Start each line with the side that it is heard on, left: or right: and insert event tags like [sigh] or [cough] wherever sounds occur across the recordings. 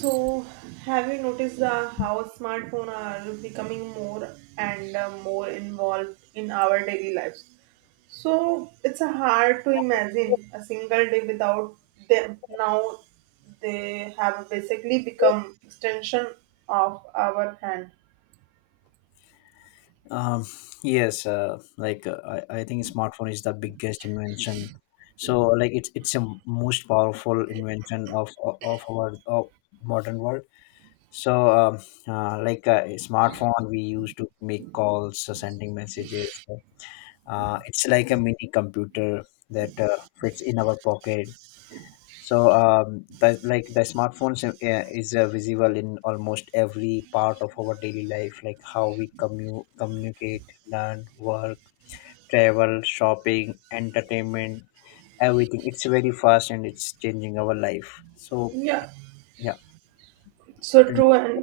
right: So, have you noticed how smartphones are becoming more and more involved in our daily lives? So, it's hard to imagine a single day without them. Now, they have basically become extension of our hand.
left: Um, yes, I think smartphone is the biggest invention. It's a most powerful invention of our of modern world. So um, a smartphone we use to make calls, sending messages. It's like a mini computer that fits in our pocket. So, that like the smartphones is visible in almost every part of our daily life, like how we communicate, learn, work, travel, shopping, entertainment, everything. It's very fast and it's changing our life. So,
right: Yeah,
left: yeah.
right: so true and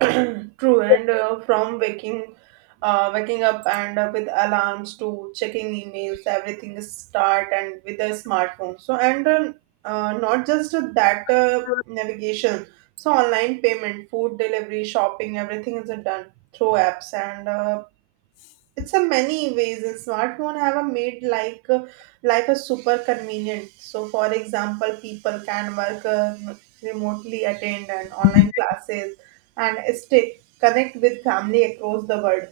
right: [clears throat] true and from waking up and with alarms to checking emails everything is start and with the smartphone so and not just that navigation so online payment food delivery shopping everything is done through apps and it's a many ways and smartphone have a made like life a super convenient so for example people can work remotely attend and online classes and stay connect with family across the world.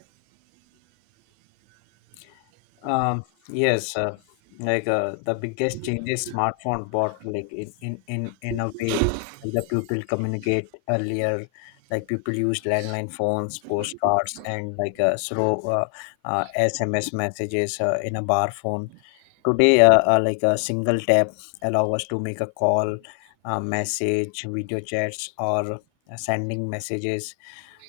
left: Um, yes, the biggest changes smartphone brought, like in a way, like the people communicate earlier. Like people used landline phones, postcards, and like slow SMS messages in a bar phone. Today, like a single tap allow us to make a call, a message, video chats, or sending messages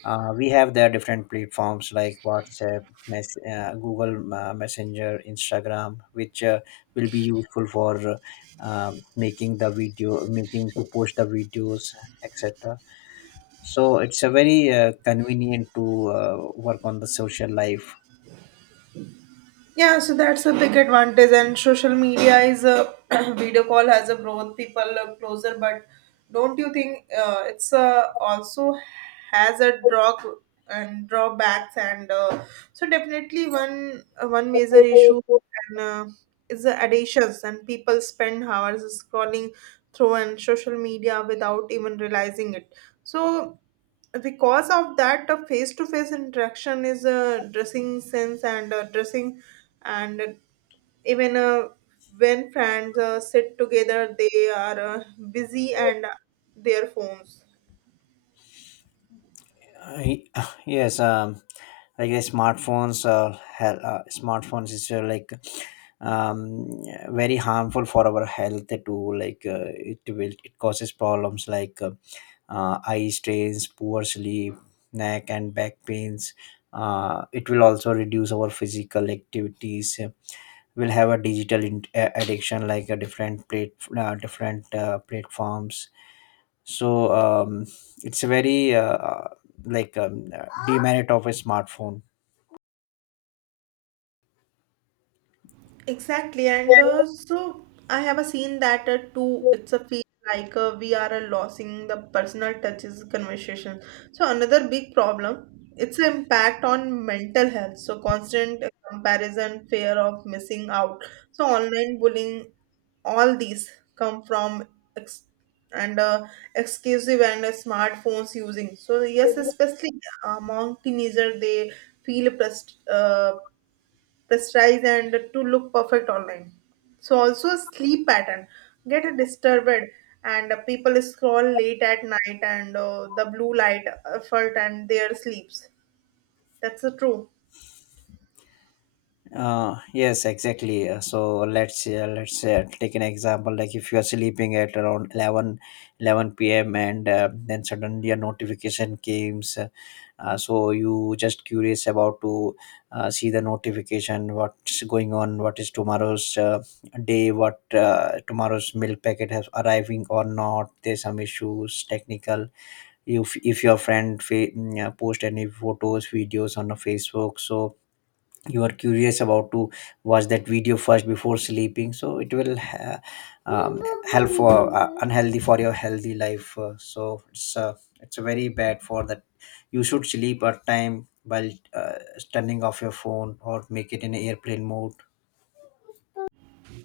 left: we have their different platforms like WhatsApp, Google Messenger, Instagram, which will be useful for making the video, making to post the videos, etc. So it's a very convenient to work on the social life.
right: Yeah, so that's a big advantage, and social media is a [clears throat] video call has a brought people closer. But don't you think it's also has a drawbacks, and so definitely one major issue and is the addictions, and people spend hours scrolling through and social media without even realizing it. So because of that a face-to-face interaction is a dressing sense and a dressing and even when friends sit together they are busy and their phones.
left: I, [sighs] yes, smartphones, smartphones is like very harmful for our health too like it will it causes problems like eye strains, poor sleep, neck and back pains. It will also reduce our physical activities. We'll have a digital addiction like a different platforms. So um, it's a very demerit of a smartphone.
right: Exactly, and so I have a scene that too. It's a feel like we are losing the personal touches conversation. So another big problem, it's the impact on mental health. So constant comparison, fear of missing out. So online bullying, all these come from ex- and exclusive and smartphones using. So yes, especially among teenager, they feel pressed. The size and to look perfect online. So also sleep pattern get disturbed and people scroll late at night and the blue light effort and their sleeps. That's the true.
left: Yes, exactly. So let's take an example. Like if you are sleeping at around 11 11 p.m. and then suddenly a notification comes, so you just curious about to see the notification, what's going on, what is tomorrow's day, what tomorrow's milk packet has arriving or not, there's some issues technical. If your friend post any photos, videos on the facebook, so you are curious about to watch that video first before sleeping, so it will um, help for unhealthy for your healthy life. So it's very bad for that. You should sleep at time while turning off your phone or make it in airplane mode.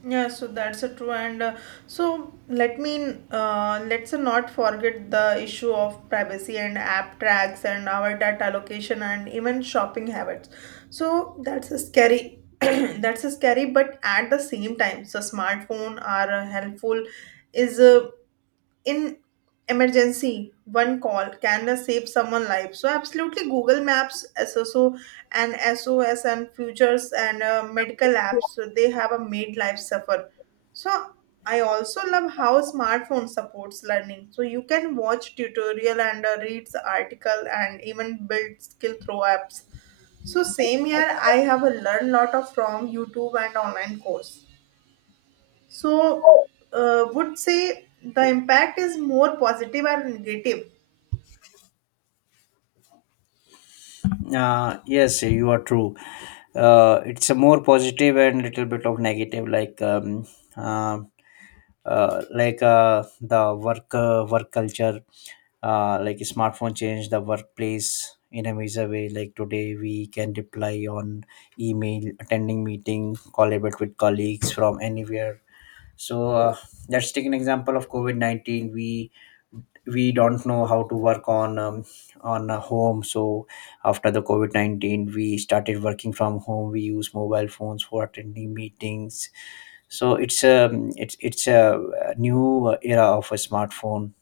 right: Yeah, so that's a true and so let's not forget the issue of privacy and app tracks and our data location and even shopping habits. So that's a scary [clears throat] that's a scary but at the same time so smartphone are helpful is in emergency one call can save someone life so absolutely google maps sso and sos and futures and medical apps so they have a made life suffer so I also love how smartphone supports learning so you can watch tutorial and read the article and even build skill through apps so same here I have learned lot of from youtube and online course so, would say the impact is more positive or negative.
left: Yes, you are true. Uh, it's a more positive and little bit of negative, like uh, the work culture. Smartphone changed the workplace in a major way, like today we can reply on email, attending meeting, collaborate with colleagues from anywhere. So let's take an example of covid-19. We we don't know how to work on a home, so after the covid-19 we started working from home, we use mobile phones for attending meetings. So it's a new era of a smartphone.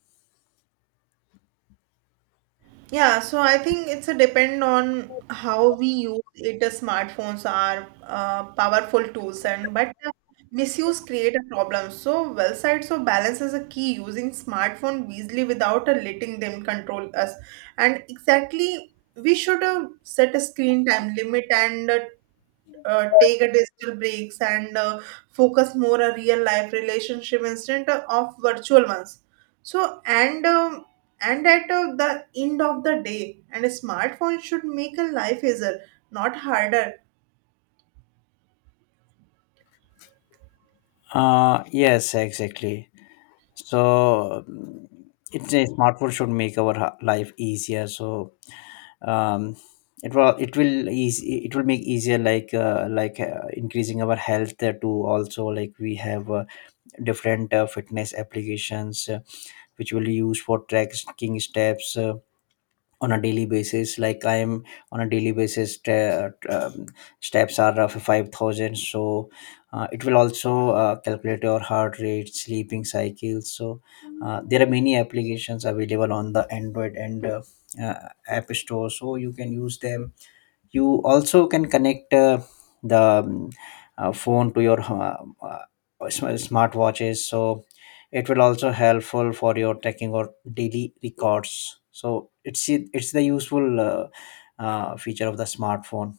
right: Yeah, so I think it's a depend on how we use it. The smartphones are powerful tools, and but misuse create a problem. So, well side, so balance is a key. Using smartphone wisely without letting them control us, and exactly we should set a screen time limit and. Take a digital breaks and focus more on real life relationship instead of virtual ones so and at the end of the day and a smartphone should make a life easier not harder.
left: Yes, exactly. So mm, it's a smartphone should make our life easier. So um, it will make easier, like increasing our health too. Also, like we have different fitness applications which will use for tracking steps. On a daily basis, like I am on a daily basis, um, steps are of 5,000. So it will also calculate your heart rate, sleeping cycles. So there are many applications available on the android and uh, app store, so you can use them. You also can connect the phone to your smartwatches. So it will also helpful for your tracking or daily records. So it's the useful feature of the smartphone.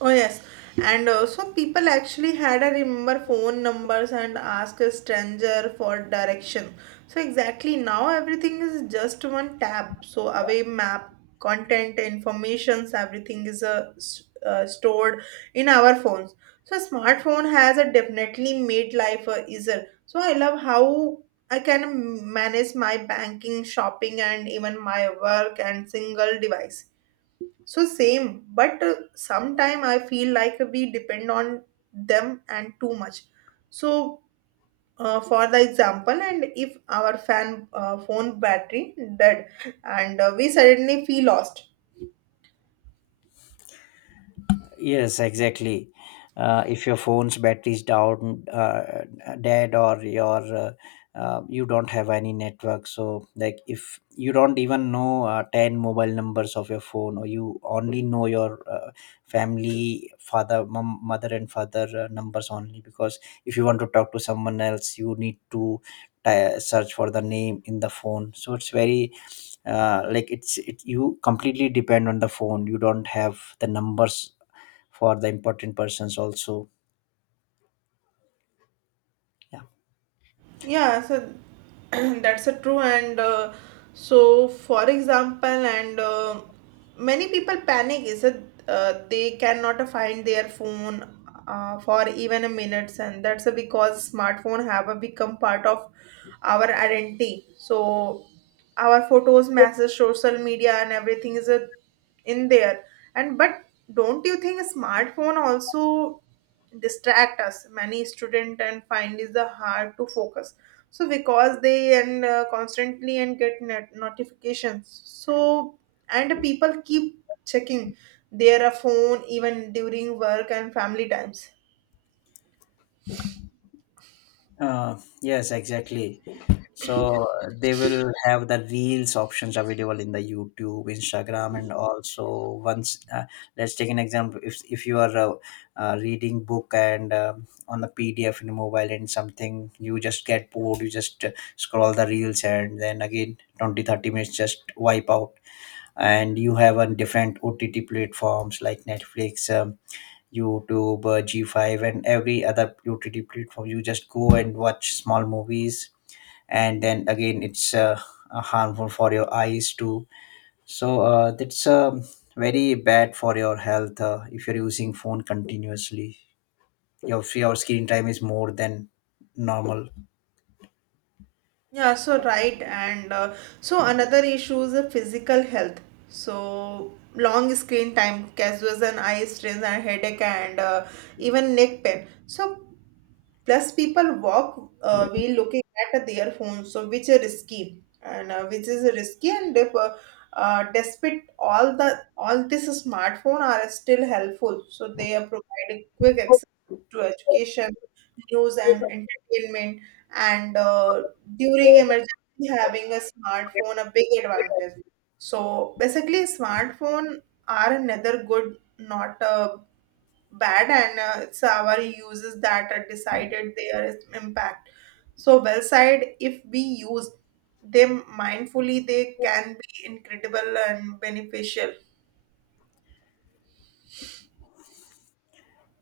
right: Oh yes, and also people actually had a remember phone numbers and ask a stranger for direction. So exactly now everything is just one tap. So away map, content, informations, everything is stored in our phones. So smartphone has a definitely made life easier. So I love how I can manage my banking, shopping, and even my work and single device so same, but sometime I feel like we depend on them and too much. So for the example, and if our fan phone battery dead, and we suddenly feel lost.
left: Yes, exactly. If your phone's battery's dead, or you don't have any network, so like if you don't even know ten mobile numbers of your phone, or you only know your family, father, mom, mother, and father numbers only, because if you want to talk to someone else, you need to search for the name in the phone. So it's very you completely depend on the phone, you don't have the numbers for the important persons also, yeah.
right: Yeah, so [clears throat] that's a true and so for example, and many people panic is that they cannot find their phone for even a minutes, and that's because smartphone have become part of our identity. So our photos, messages, social media, and everything is in there. And but don't you think smartphone also distract us? Many student and find is the hard to focus. So because they and constantly and get net notifications. So and people keep checking their phone even during work and family times.
left: Uh, yes, exactly. So they will have the reels options available in the YouTube, Instagram, and also once, uh, let's take an example. If you are reading book and on the PDF in mobile and something, you just get bored. You just scroll the reels and then again 20, 30 minutes just wipe out. And you have on different OTT platforms like Netflix. YouTube, G5, and every other OTT platform. You just go and watch small movies, and then again, it's harmful for your eyes too. So that's very bad for your health if you're using phone continuously. Your screen time is more than normal.
right: Yeah, so right, and so another issue is the physical health. So long screen time causes an eye strain and headache and even neck pain. So plus, people walk while looking at their phones, so which is risky, and which is risky. And if, despite all this smartphone are still helpful, so they are providing quick access to education, news, and entertainment. And during emergency, having a smartphone a big advantage. So basically, smartphone are another good, not a bad and it's our uses that are decided their impact so well side if we use them mindfully they can be incredible and beneficial.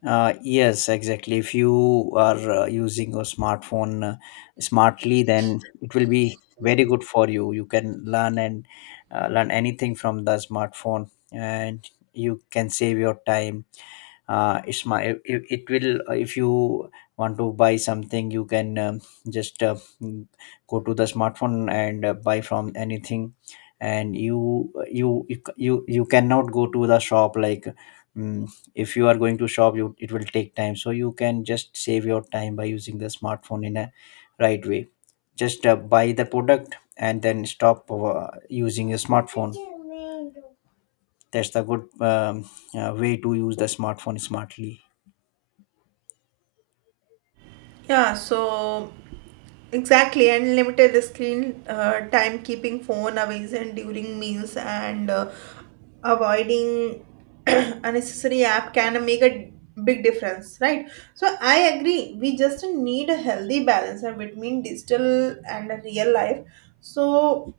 left: Yes, exactly. If you are using your smartphone smartly, then it will be very good for you. You can learn and learn anything from the smartphone, and you can save your time. It's my it, it will If you want to buy something, you can just go to the smartphone and buy from anything. And you cannot go to the shop, like mm, if you are going to shop, you it will take time, so you can just save your time by using the smartphone in a right way. Just buy the product and then stop using your smartphone. That's the good way to use the smartphone smartly.
right: Yeah, so exactly, and limited screen time, keeping phone away and during meals, and avoiding [clears throat] unnecessary app can make a big difference, right? So I agree. We just need a healthy balance between digital and real life. So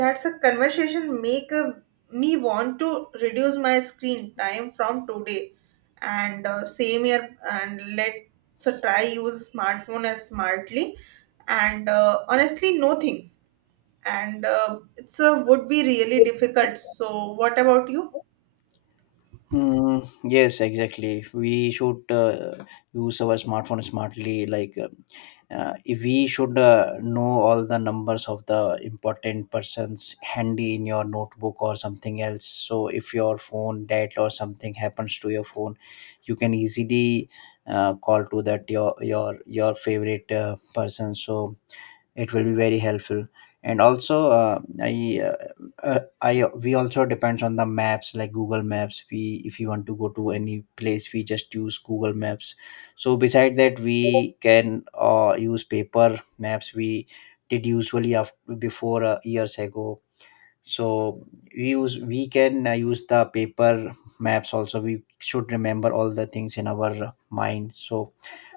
right: that's a conversation make a, me want to reduce my screen time from today and same here and let's try use smartphone as smartly and honestly no things and it's would be really difficult so what about you.
left: Mm, yes, exactly. We should use our smartphone smartly. If we should know all the numbers of the important persons handy in your notebook or something else. So, if your phone dead or something happens to your phone, you can easily call to that your your favorite person. So, it will be very helpful. And also uh, I, we also depends on the maps, like google maps. We if you want to go to any place we just use google maps, so beside that we can use paper maps. We did usually after, before years ago, so we use we can use the paper maps also, we should remember all the things in our mind so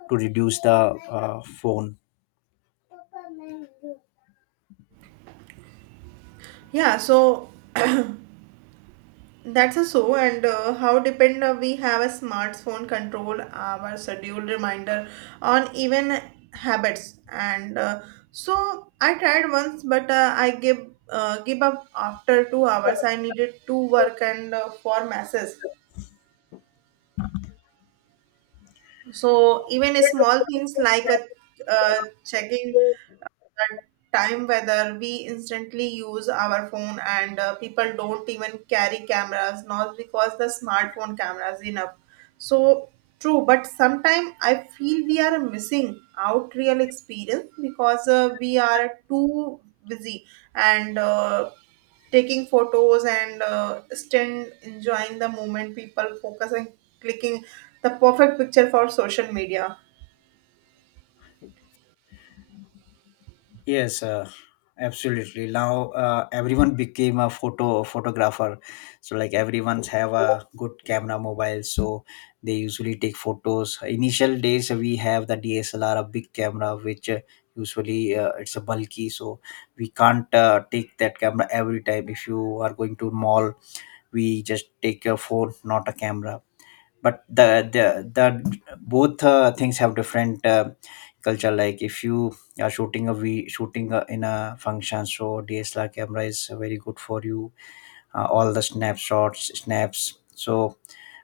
left: to reduce the phone.
right: yeah so That's a so, and how depend we have a smartphone control our schedule reminder on even habits. And so I tried once, but I give give up after 2 hours. I needed to work and for masses. So even small things like a uh, checking the time whether we instantly use our phone and people don't even carry cameras not because the smartphone camera is enough so true but sometimes I feel we are missing out real experience because we are too busy and taking photos and still enjoying the moment people focus and clicking the perfect picture for social media.
left: Yes, absolutely. Now everyone became a photographer, so like everyone's have a good camera mobile, so they usually take photos. Initial days we have the DSLR, a big camera, which usually it's a bulky, so we can't take that camera every time. If you are going to mall, we just take your phone, not a camera. But the both things have different culture. Like if you are shooting a, in a function, so dslr camera is very good for you, all the snaps. So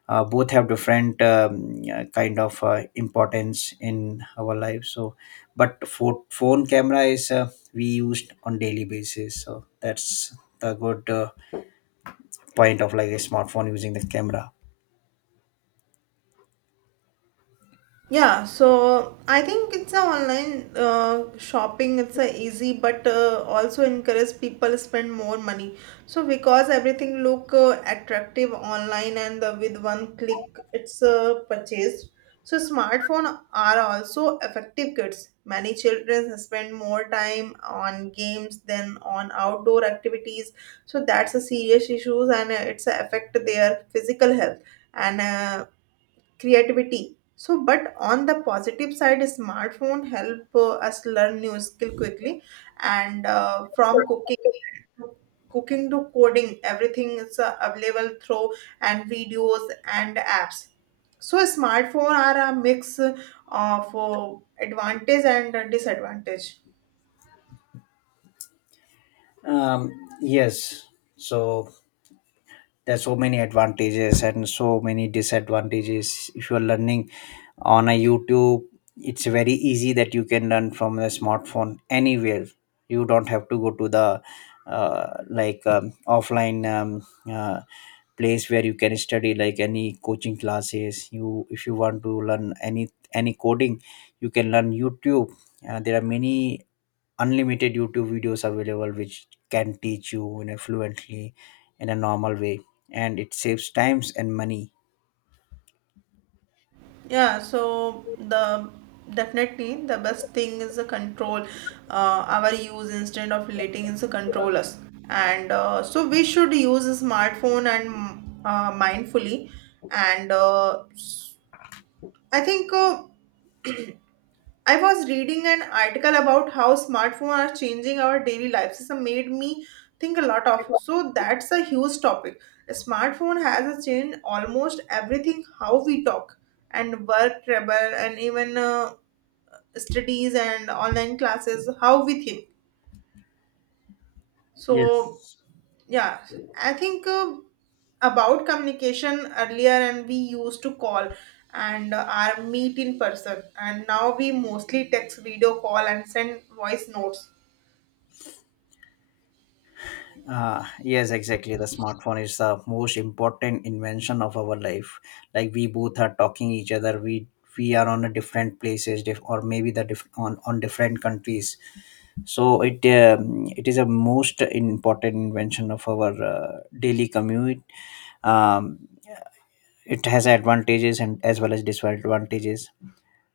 left: both have different kind of importance in our life. So but for phone camera is we used on daily basis, so that's the good point of like a smartphone using the camera.
right: Yeah, so I think it's a online shopping. It's a easy, but also encourage people spend more money. So because everything look attractive online and with one click, it's purchased. So smartphone are also effective kids. Many children spend more time on games than on outdoor activities. So that's a serious issues and it's a affect their physical health and creativity so but on the positive side smartphone help us learn new skill quickly and from cooking to coding everything is available through and videos and apps so smartphone are a mix of advantage and disadvantage.
left: um, yes, so there's so many advantages and so many disadvantages. If you're learning on a youtube, it's very easy that you can learn from a smartphone anywhere. You don't have to go to the like offline uh, place where you can study, like any coaching classes. You if you want to learn any coding, you can learn youtube. There are many unlimited youtube videos available which can teach you in a fluently in a normal way, and it saves times and money.
right: Yeah, so the definitely the best thing is the control our use instead of letting it control us. And so we should use a smartphone and mindfully. And I think uh, I was reading an article about how smartphone are changing our daily lives. It made me think a lot of. So that's a huge topic. A smartphone has changed almost everything how we talk and work travel and even studies and online classes how we think so
left: yes
right: yeah I think about communication earlier and we used to call and our meet in person and now we mostly text video call and send voice notes.
left: yes, exactly, the smartphone is the most important invention of our life. Like we both are talking each other, we are on a different places, diff- or maybe the diff- on different countries. So it it is a most important invention of our daily commute. um, it has advantages and as well as disadvantages.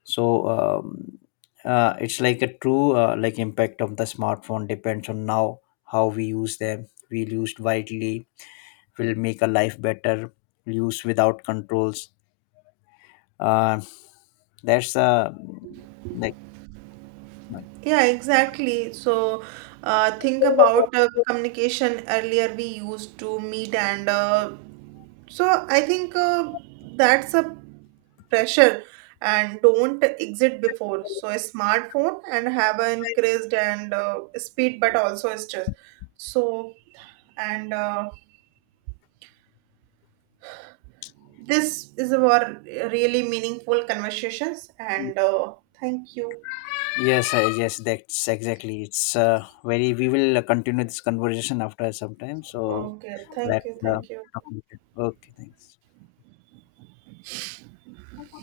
left: So um, it's like a true impact of the smartphone depends on now how we use them. We used widely, will make a life better. Use without controls, uh, that's like
right: Yeah exactly so think about communication earlier we used to meet and so I think that's a pressure and don't exit before so a smartphone and have an increased and speed but also stress so and this is our really meaningful conversations and thank you
left: yes. Yes, that's exactly, it's very we will continue this conversation after some time. So
right: okay thank you
left: that's
right: thank you.
left: okay, thanks.